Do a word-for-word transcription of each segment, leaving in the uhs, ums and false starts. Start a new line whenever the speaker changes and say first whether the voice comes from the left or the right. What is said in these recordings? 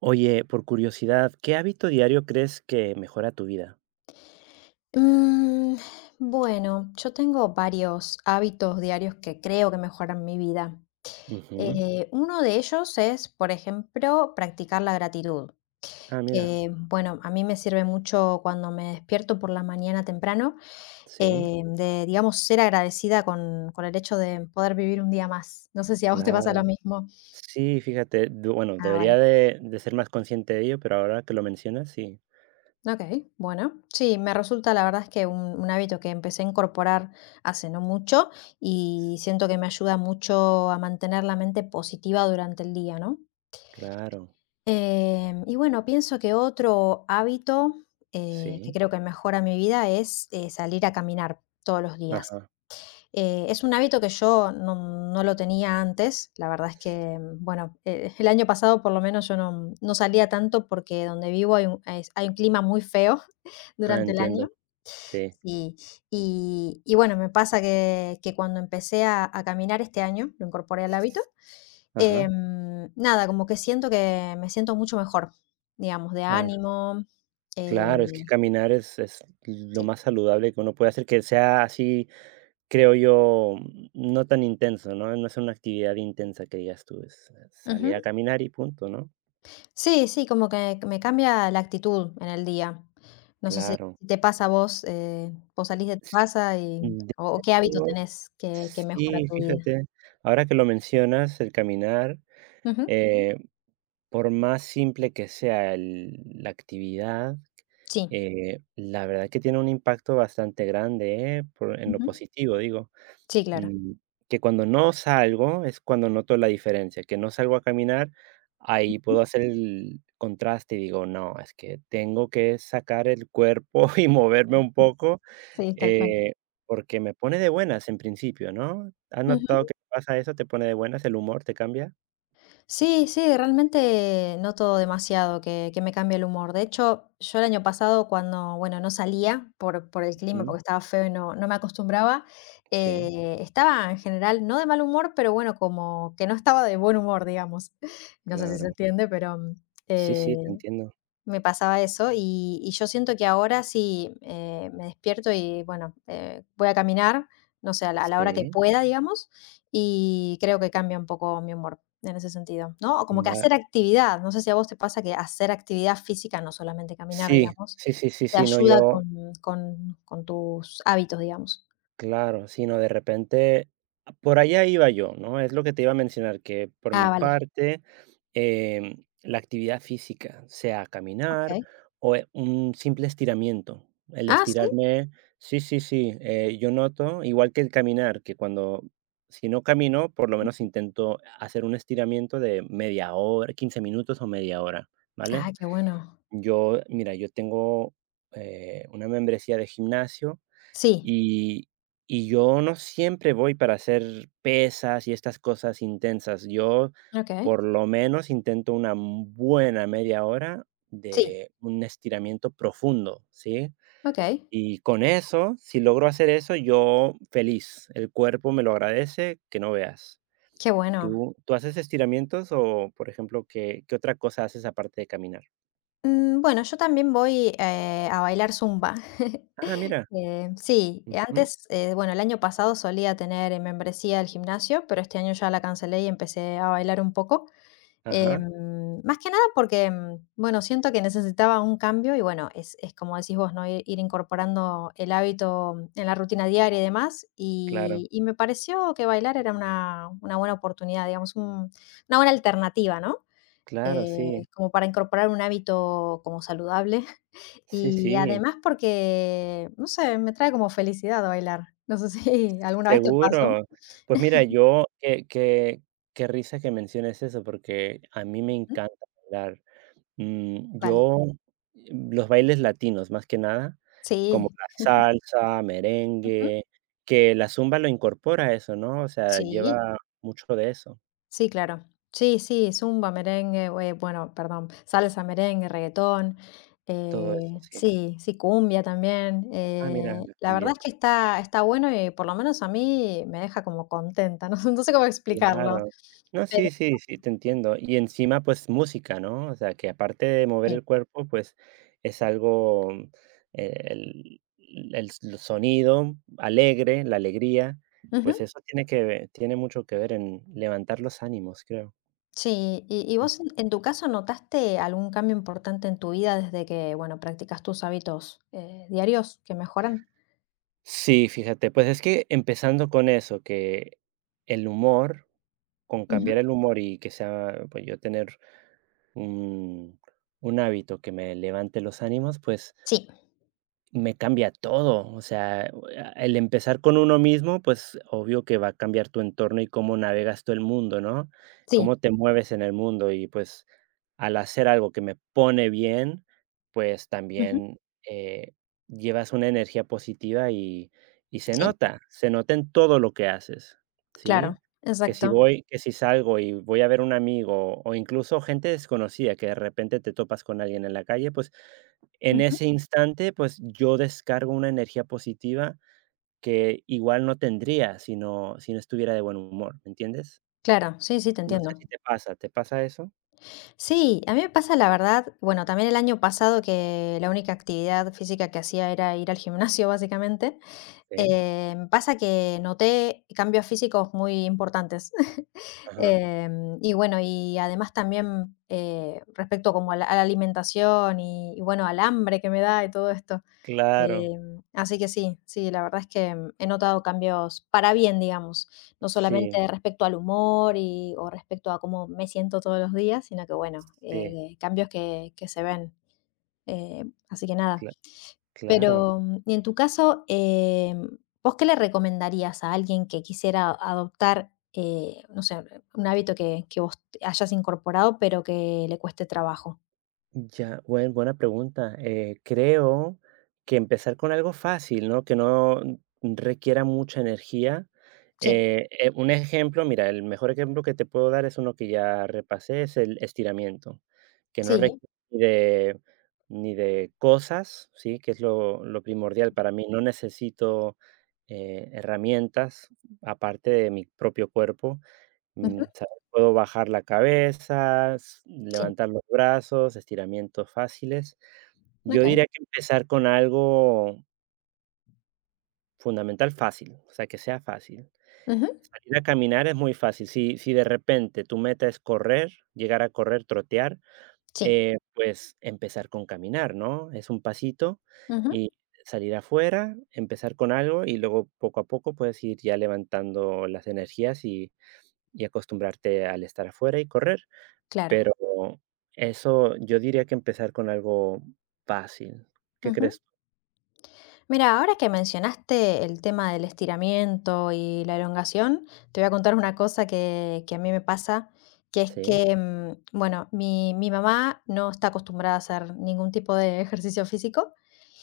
right: Oye, por curiosidad, ¿qué hábito diario crees que mejora tu vida?
left: Mm, bueno, yo tengo varios hábitos diarios que creo que mejoran mi vida.
right: Ujú.
left: Eh, uno de ellos es, por ejemplo, practicar la gratitud,
right: Ah, mira,
left: que bueno, a mí me sirve mucho cuando me despierto por la mañana temprano,
right: sí,
left: eh, de, digamos, ser agradecida con, con el hecho de poder vivir un día más. No sé si a vos te pasa lo
right: claro.
left: mismo.
right: Sí, fíjate, de- bueno,
left: Ah, vale.
right: debería de, de ser más consciente de ello, pero ahora que lo mencionas, sí,
left: Okey, bueno. Sí, me resulta, la verdad es que un un hábito que empecé a incorporar hace no mucho, y siento que me ayuda mucho a mantener la mente positiva durante el día, ¿no?
right: claro,
left: Em, y bueno, pienso que otro hábito, eh, que
right: sí,
left: creo que mejora mi vida es, eh, salir a caminar todos los días.
right: ajá.
left: Eh, es un hábito que yo no, no lo tenía antes. La verdad es que, mm, bueno, eh, el año pasado por lo menos yo no, no salía tanto porque donde vivo hay un, es- hay un clima muy feo
right: Ah,
left: durante el año.
right: entiendo, sí,
left: Y, y- y bueno, me pasa que, que cuando empecé a, a caminar este año, lo incorporé al hábito,
right: ajá.
left: em, nada, como que siento que me siento mucho mejor, digamos, de
right: Ah,
left: ánimo.
right: claro, es que
left: eh,
right: caminar es, es lo
left: sí.
right: más saludable que uno puede hacer, que sea así, creo yo, no tan intenso, ¿no? No es una actividad intensa que digas tú, es eh, salir a
left: Ujú.
right: caminar y punto, ¿no?
left: Sí, sí, como que que me cambia la actitud en el día. No sé si
right: Claro.
left: si te pasa a vos, eh, vos salís de tu casa y
right: De
left: o o qué hábito
right: hecho,
left: tenés que que mejora
right: sí,
left: tu vida.
right: fíjate, ahora que lo mencionas, el caminar,
left: Ujú,
right: eh, por más simple que sea el la actividad,
left: sí,
right: eh, la verdad que tiene un impacto bastante grande, ¿eh? Por en lo
left: ujú,
right: positivo, digo,
left: sí, claro.
right: mm, que cuando no salgo es cuando noto la diferencia, que no salgo a caminar, ahí puedo
left: Ujú,
right: hacer el contraste y digo: "No, es que tengo que sacar el cuerpo y moverme un poco".
left: sí, tal cual.
right: Eh, porque me pone de buenas en principio, ¿no? ¿Has notado
left: Ujú.
right: que pasa eso? ¿Te pone de buenas? ¿El humor te cambia?
left: Sí, sí, realmente noto demasiado que, que me cambia el humor. De hecho, yo el año pasado cuando, bueno, no salía por, por el clima,
right: Ujú.
left: porque estaba feo y no, no me acostumbraba,
right: Sí,
left: eh, estaba en general no de mal humor, pero bueno, como que no estaba de buen humor, digamos. No sé si se
right: claro.
left: entiende, pero mm,
right: Sí, sí, te
left: eh,
right: entiendo.
left: me pasaba eso y, y yo siento que ahora sí eh, me despierto y bueno, eh, voy a caminar, no sé, a la, a la hora que
right: Sí,
left: pueda, digamos, y creo que cambia un poco mi humor en ese sentido, ¿no? O como que
right: va.
left: hacer actividad, no sé si a vos te pasa que hacer actividad física, no solamente caminar,
right: Sí,
left: digamos,
right: sí, sí, sí,
left: te
right: sí, no,
left: ayuda
right: yo
left: con, con, con tus hábitos, digamos.
right: claro, sino de repente, a por allá iba yo, ¿no? Es lo que te iba a mencionar, que por mi
left: Ah, vale.
right: parte, em, la actividad física, sea caminar
left: Ok.
right: o, eh, un simple estiramiento. El
left: Ah, sí.
right: estirarme sí, sí, sí, eh, yo noto, igual que el caminar, que cuando si no camino, por lo menos intento hacer un estiramiento de media hora, quince minutos o media hora, ¿vale?
left: Ah, qué bueno.
right: Yo, mira, yo tengo, eh, una membresía de gimnasio
left: Sí.
right: y y yo no siempre voy para hacer pesas y estas cosas intensas. Yo,
left: Ok.
right: por lo menos, intento una buena media hora
left: Sí.
right: de un estiramiento profundo, ¿sí?
left: Ok.
right: Y con eso, si logro hacer eso, yo feliz. El cuerpo me lo agradece que no veas.
left: Qué bueno.
right: ¿Tú tú haces estiramientos o, por ejemplo, qué qué otra cosa haces aparte de caminar?
left: Mm, bueno, yo también voy, eh, a bailar zumba.
right: Ah, mira.
left: Eh, sí,
right: Ujú.
left: antes, eh, bueno, el año pasado solía tener, eh, membresía del gimnasio, pero este año ya la cancelé y empecé a bailar un poco.
right: Ajá.
left: Em, más que nada porque, mm, bueno, siento que necesitaba un cambio y bueno, es, es como decís vos, ¿no? Ir, ir incorporando el hábito en la rutina diaria y demás.
right: Claro,
left: Y, y me pareció que bailar era una, una buena oportunidad, digamos, un- una buena alternativa, ¿no?
right: claro,
left: Eh,
right: sí.
left: como para incorporar un hábito como saludable
right: Sí,
left: y
right: sí.
left: además porque, no sé, me trae como felicidad bailar. No sé si alguna vez te pasó.
right: Seguro. Pues mira, yo qué qué qué risa que menciones eso, porque a mí me
left: Ujú,
right: encanta bailar. Mm,
left: vale.
right: yo los bailes latinos, más que nada, como
left: Sí,
right: la salsa,
left: ujú,
right: merengue, que la zumba lo incorpora a eso, ¿no? O sea,
left: sí,
right: lleva mucho de eso,
left: sí, claro. Sí, sí, zumba, merengue, eh, bueno, perdón, salsa, merengue, reggaetón,
right: todo
left: eh,
right: eso, sí.
left: sí, sí, cumbia también.
right: Ah, mira,
left: Eh,
right: la
left: la verdad
right: cumbia.
left: es que está, está bueno y por lo menos a mí me deja como contenta, no, sé no sé cómo explicarlo,
right: Claro. No,
left: pero
right: sí, sí, sí, te entiendo. Y encima, pues, música, ¿no? O sea, que aparte de mover
left: sí.
right: el cuerpo, pues, es algo, mm, el el el sonido alegre, la alegría, pues
left: Ujú.
right: eso tiene que ve- tiene mucho que ver en levantar los ánimos, creo.
left: Sí, y, y
right: Ujú.
left: vos en en tu caso notaste algún cambio importante en tu vida desde que, bueno, practicas tus hábitos, eh, diarios que mejoran.
right: Sí, fíjate, pues es que empezando con eso, que el humor, con
left: Ujú.
right: cambiar el humor y que sea, pues yo tener un un hábito que me levante los ánimos, pues
left: Sí,
right: me cambia todo, o sea, el empezar con uno mismo, pues, obvio que va a cambiar tu entorno y cómo navegas tú el mundo, ¿no?
left: sí,
right: Cómo te mueves en el mundo y, pues, al hacer algo que me pone bien, pues,
left: ujú,
right: también, eh, llevas una energía positiva y y se
left: sí,
right: nota, se nota en todo lo que haces,
left: claro,
right: ¿sí? Que si
left: exacto.
right: voy que si salgo y voy a ver un amigo o incluso gente desconocida que de repente te topas con alguien en la calle, pues en
left: Ujú,
right: ese instante, pues, yo descargo una energía positiva que igual no tendría si no si no estuviera de buen humor, ¿me entiendes?
left: claro, sí, sí, te
right: No sé
left: entiendo.
right: si te pasa, ¿te pasa eso?
left: Sí, a mí me pasa la verdad, bueno, también el año pasado que la única actividad física que hacía era ir al gimnasio, básicamente,
right: Sí,
left: eh, me pasa que noté cambios físicos muy importantes.
right: ajá,
left: Em, y bueno, y además también, eh, respecto como a la a la alimentación y y bueno, al hambre que me da y todo esto.
right: claro,
left: Em, así que sí, sí, la verdad es que, mm, he notado cambios para bien, digamos, no
right: sí,
left: solamente respecto al humor y o respecto a cómo me siento todos los días, sino que bueno,
right: sí,
left: eh, cambios que que se ven, eh, así que nada.
right: cla claro.
left: Pero, mm, y en tu caso, em, ¿vos qué le recomendarías a alguien que quisiera adoptar, eh, no sé, un hábito que, que vos hayas incorporado, pero que le cueste trabajo?
right: Ya, buen buena pregunta. Eh, creo que empezar con algo fácil, ¿no? Que no requiera mucha energía.
left: Sí,
right: Eh, eh, un ejemplo, mira, el mejor ejemplo que te puedo dar es uno que ya repasé, es el estiramiento, que no
left: sí,
right: requiere ni de, ni de cosas, ¿sí? Que es lo, lo primordial para mí. No necesito eh, herramientas aparte de mi propio cuerpo. Mm,
left: ujú,
right: ¿sabes? Puedo bajar la cabeza, s-
left: sí,
right: levantar los brazos, estiramientos fáciles. Yo
left: okey,
right: diría que empezar con algo fundamental fácil, o sea, que sea fácil.
left: ujú,
right: Salir a caminar es muy fácil. Si, si de repente tu meta es correr, llegar a correr, trotear,
left: sí,
right: eh, pues empezar con caminar, ¿no? Es un pasito
left: ujú,
right: y salir afuera, empezar con algo y luego poco a poco puedes ir ya levantando las energías y, y acostumbrarte al estar afuera y correr.
left: claro.
right: Pero eso yo diría que empezar con algo fácil, ¿qué crees?
left: Mira, ahora que mencionaste el tema del estiramiento y la elongación, te voy a contar una cosa que, que a mí me pasa, que es
right: Sí,
left: que, mm, bueno, mi, mi mamá no está acostumbrada a hacer ningún tipo de ejercicio físico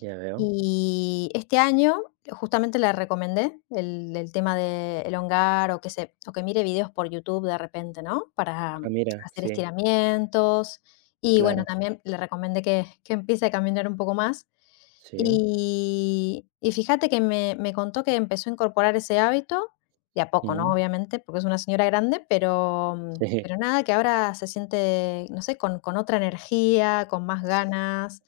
right: ya veo.
left: y este año justamente le recomendé el, el tema de elongar o que, se, o que mire videos por YouTube de repente, ¿no? Para
right: Ah, mira,
left: hacer
right: sí,
left: estiramientos y bueno,
right: claro.
left: también le recomendé que, que empiece a caminar un poco más.
right: Sí,
left: Y y fíjate que me me contó que empezó a incorporar ese hábito, de a poco, ¿no?,
right: mm,
left: obviamente, porque es una señora grande, pero mm, pero nada, que ahora se siente, no sé, con con otra energía, con más
right: sí,
left: ganas.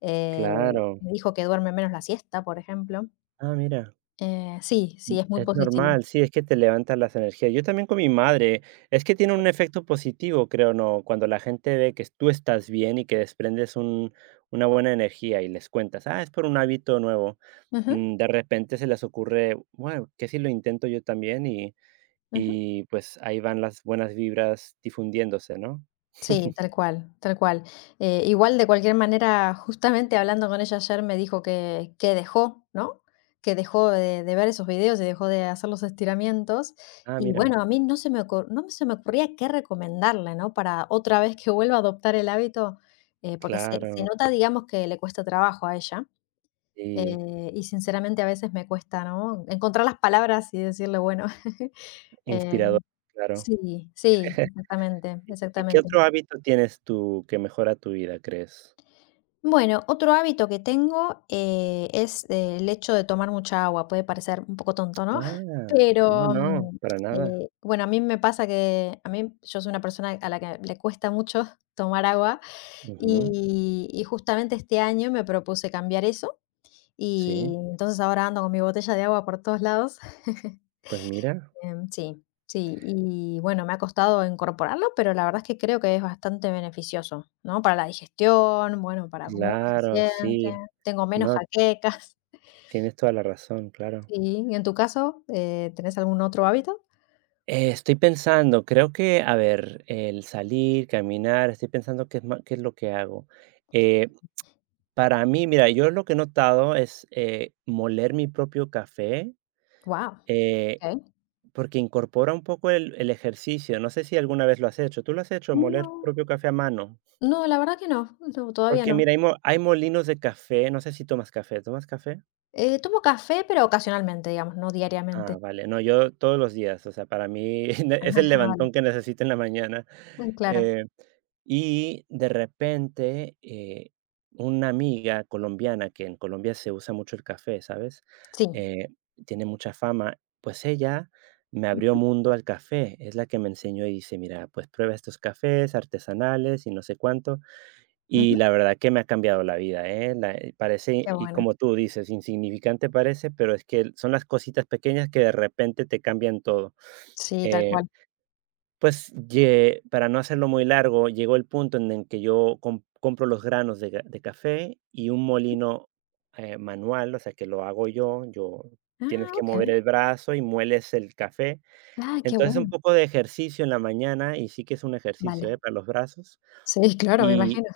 left: Eh,
right: claro.
left: Me dijo que duerme menos la siesta, por ejemplo.
right: Ah, mira,
left: Eh, sí,
right: mm,
left: sí, es muy
right: es
left: positivo.
right: normal, sí, es que te levanta las energías. Yo también con mi madre, es que tiene un efecto positivo, creo, ¿no? Cuando la gente ve que tú estás bien y que desprendes un una buena energía y les cuentas: "Ah, es por un hábito nuevo",
left: Ujú,
right: mm, de repente se les ocurre: "Bueno, ¿qué si lo intento yo también?" Y
left: ujú.
right: y, pues, ahí van las buenas vibras difundiéndose, ¿no?
left: Sí, tal cual, tal cual. Eh, igual, de cualquier manera, justamente hablando con ella ayer me dijo que, que dejó, ¿no? Que dejó de, de ver esos videos y dejó de hacer los estiramientos.
right: Ah,
left: Y
right: mira,
left: bueno, a mí no se me ocur- no se me ocurría qué recomendarle, ¿no? Para otra vez que vuelva a adoptar el hábito, eh, porque se, se
right: claro,
left: nota, digamos, que le cuesta trabajo a ella.
right: y
left: Eh, y sinceramente a veces me cuesta, ¿no? Encontrar las palabras y decirle, bueno, eh,
right: inspirador, claro.
left: sí, sí, exactamente,
right: ¿Y qué
left: exactamente.
right: otro hábito tienes tú que mejora tu vida, crees?
left: Bueno, otro hábito que tengo, eh, es eh, el hecho de tomar mucha agua. Puede parecer un poco tonto, ¿no?
right: Ah, no,
left: Pero,
right: no,
left: mm,
right: para nada.
left: eh, bueno, a mí me pasa que a mí yo soy una persona a la que le cuesta mucho tomar agua
right: Ujú,
left: y, y justamente este año me propuse cambiar eso y
right: sí,
left: entonces ahora ando con mi botella de agua por todos lados.
right: pues mira,
left: Em, sí, sí, y bueno, me ha costado incorporarlo, pero la verdad es que creo que es bastante beneficioso, ¿no? Para la digestión, bueno, para cómo uno se
right: claro,
left: siente,
right: sí,
left: tengo menos
right: no,
left: jaquecas.
right: tienes toda la razón, claro.
left: Sí, ¿y en tu caso, eh, tenés algún otro hábito?
right: Eh, estoy pensando, creo que, a ver, el salir, caminar, estoy pensando qué es ma qué es lo que hago. Eh, para mí, mira, yo lo que he notado es, eh, moler mi propio café,
left: Wow.
right: eh,
left: Okey.
right: porque incorpora un poco el el ejercicio. No sé si alguna vez lo has hecho, ¿tú lo has hecho, moler tu
left: No,
right: propio café a mano?
left: no, la verdad que no, no, todavía
right: Porque
left: no.
right: mira, hay mo hay molinos de café, no sé si tomas café, ¿tomas café?
left: Eh, tomo café, pero ocasionalmente, digamos, no diariamente.
right: Ah, vale. No, yo todos los días, o sea, para mí ne- es
left: Ajá,
right: el
left: vale.
right: levantón que necesito en la mañana.
left: Mm, claro.
right: Eh, y de repente, eh, una amiga colombiana, que en Colombia se usa mucho el café, ¿sabes?
left: Sí.
right: Eh, tiene mucha fama, pues ella me abrió
left: Ujú,
right: mundo al café, es la que me enseñó y dice, mira, pues prueba estos cafés artesanales y no sé cuánto. Y
left: ujú.
right: la verdad que me ha cambiado la vida, ¿eh? La eh, parece,
left: Qué
right: y
left: bueno.
right: como tú dices, insignificante parece, pero es que son las cositas pequeñas que de repente te cambian todo.
left: Sí, tal
right: Eh,
left: cual.
right: pues, ye para no hacerlo muy largo, llegó el punto en el que yo com compro los granos de ga de café y un molino, eh, manual, o sea, que lo hago yo. Yo
left: Ah,
right: tienes que mover
left: okey.
right: el brazo y mueles el café.
left: Ah, qué
right: Entonces, un
left: bueno.
right: poco de ejercicio en la mañana, y sí que es un
left: Vale.
right: ejercicio, ¿eh?, para los brazos.
left: Sí, claro, me
right: Y
left: imagino.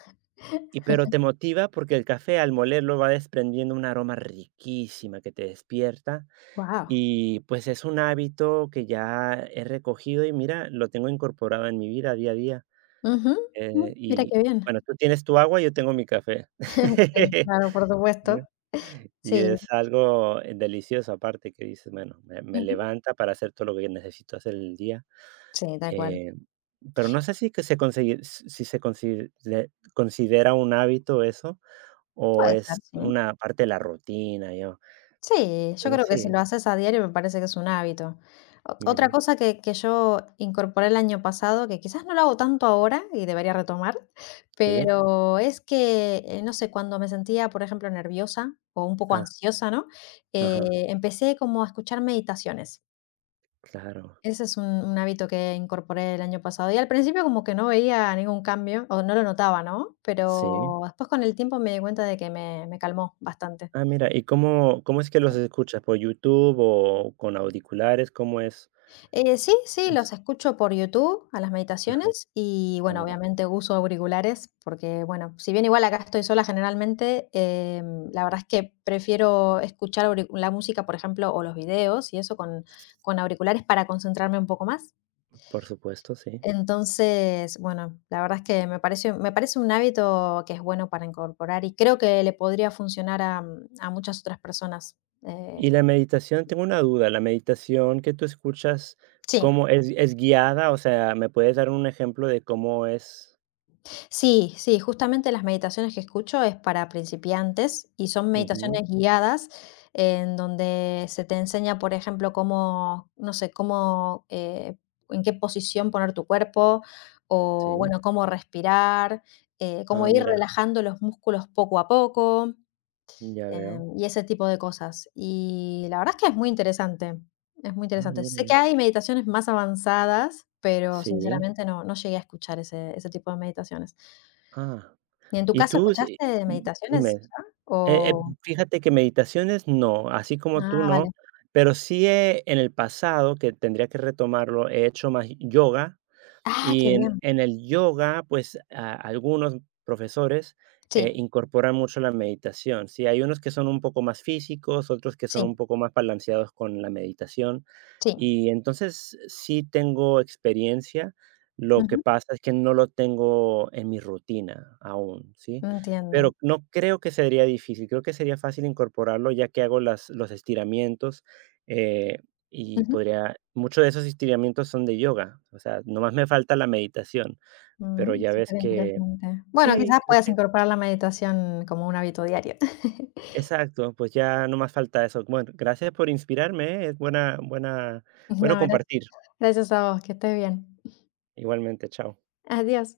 right: y pero te motiva porque el café al molerlo va desprendiendo un aroma riquísima que te despierta
left: Wow,
right: y pues es un hábito que ya he recogido y mira, lo tengo incorporado en mi vida día a día.
left: ujú,
right: Eh,
left: mm, mira qué
right: y
left: bien.
right: bueno, tú tienes tu agua, yo tengo mi café.
left: Sí, claro, por
right: ¿no?
left: supuesto.
right: Y
left: Sí,
right: es algo, eh, delicioso aparte que dices, bueno, me me
left: ujú.
right: levanta para hacer todo lo que necesito hacer el día.
left: Sí, tal cual.
right: Eh, pero no sé si que se consigue si se consi de considera un hábito eso, o
left: Puede ser,
right: es
left: sí.
right: una parte de la rutina, yo
left: Sí, yo
right: pero
left: creo que si
right: sí,
left: lo haces a diario me parece que es un hábito. O otra
right: mira,
left: cosa que que yo incorporé el año pasado, que quizás no lo hago tanto ahora y debería retomar,
right: sí,
left: pero es que, eh, no sé, cuando me sentía, por ejemplo, nerviosa o un poco
right: ah,
left: ansiosa, ¿no?
right: ajá,
left: Eh, empecé como a escuchar meditaciones.
right: claro,
left: Ese es un un hábito que incorporé el año pasado, y al principio como que no veía ningún cambio, o no lo notaba, ¿no?
right: sí.
left: Pero después con el tiempo me di cuenta de que me me calmó bastante,
right: Ah, mira, ¿y cómo cómo es que los
left: sí.
right: escuchas? ¿Por YouTube o con auriculares? ¿Cómo es
left: Eh, sí, sí, los
right: eso?
left: escucho por YouTube a las
right: Ajá,
left: meditaciones y,
right: ah,
left: bueno,
right: mira,
left: obviamente uso auriculares porque, bueno, si bien igual acá estoy sola generalmente, em, la verdad es que prefiero escuchar auricu la música, por ejemplo, o los videos y eso con con auriculares para concentrarme un poco más.
right: por supuesto, sí.
left: Entonces, bueno, la verdad es que me parece me parece un hábito que es bueno para incorporar y creo que le podría funcionar a, mm, a muchas otras personas.
right: Y
left: Eh,
right: la meditación, tengo una duda, la meditación que tú escuchas,
left: sí,
right: ¿cómo es es guiada? O sea, ¿me puedes dar un ejemplo de cómo es?
left: sí, sí, justamente las meditaciones que escucho es para principiantes y son
right: Ujú,
left: meditaciones guiadas en donde se te enseña, por ejemplo, cómo, no sé, cómo, eh, en qué posición poner tu cuerpo o,
right: sí.
left: bueno, cómo respirar, eh, cómo
right: Ah,
left: ir
right: mira,
left: relajando los músculos poco a poco.
right: ya veo.
left: Em, y ese tipo de cosas. Y la verdad es que es muy interesante, es muy
right: Ah,
left: interesante. Sé que
right: mira,
left: hay meditaciones más avanzadas, pero
right: sí,
left: sinceramente no, no llegué a escuchar ese, ese tipo de meditaciones.
right: ah.
left: ¿Y en tu
right: Y
left: caso
right: tú, sí,
left: escuchaste
right: mm, dime.
left: meditaciones ya?
right: Eh eh,
left: O...
right: fíjate que meditaciones no, así como tú
left: Ah, vale.
right: no, pero sí, eh, en el pasado, que tendría que retomarlo, he hecho más yoga.
left: Ah, qué
right: Y en
left: bien.
right: en el yoga, pues, a algunos profesores,
left: Sí,
right: eh, incorporan mucho la meditación, sí, hay unos que son un poco más físicos, otros que son
left: sí,
right: un poco más balanceados con la meditación.
left: sí.
right: Y entonces, sí tengo experiencia, lo que
left: Ujú,
right: pasa es que no lo tengo en mi rutina aún, ¿sí?
left: entiendo.
right: Pero no creo que sería difícil, creo que sería fácil incorporarlo, ya que hago las los estiramientos, eh y
left: Ujú,
right: podría muchos de esos estiramientos son de yoga, o sea, nomás me falta la meditación, pero
left: mm,
right: ya ves que
left: superinteresante. Bueno,
right: sí,
left: quizás
right: creo
left: puedas
right: que
left: incorporar la meditación como un hábito diario.
right: exacto, pues ya nomás falta eso. Bueno, gracias por inspirarme, ¿eh? Es buena buena bueno
left: No, gracias,
right: compartir.
left: gracias a vos, que estés bien.
right: Igualmente, chao.
left: Adiós.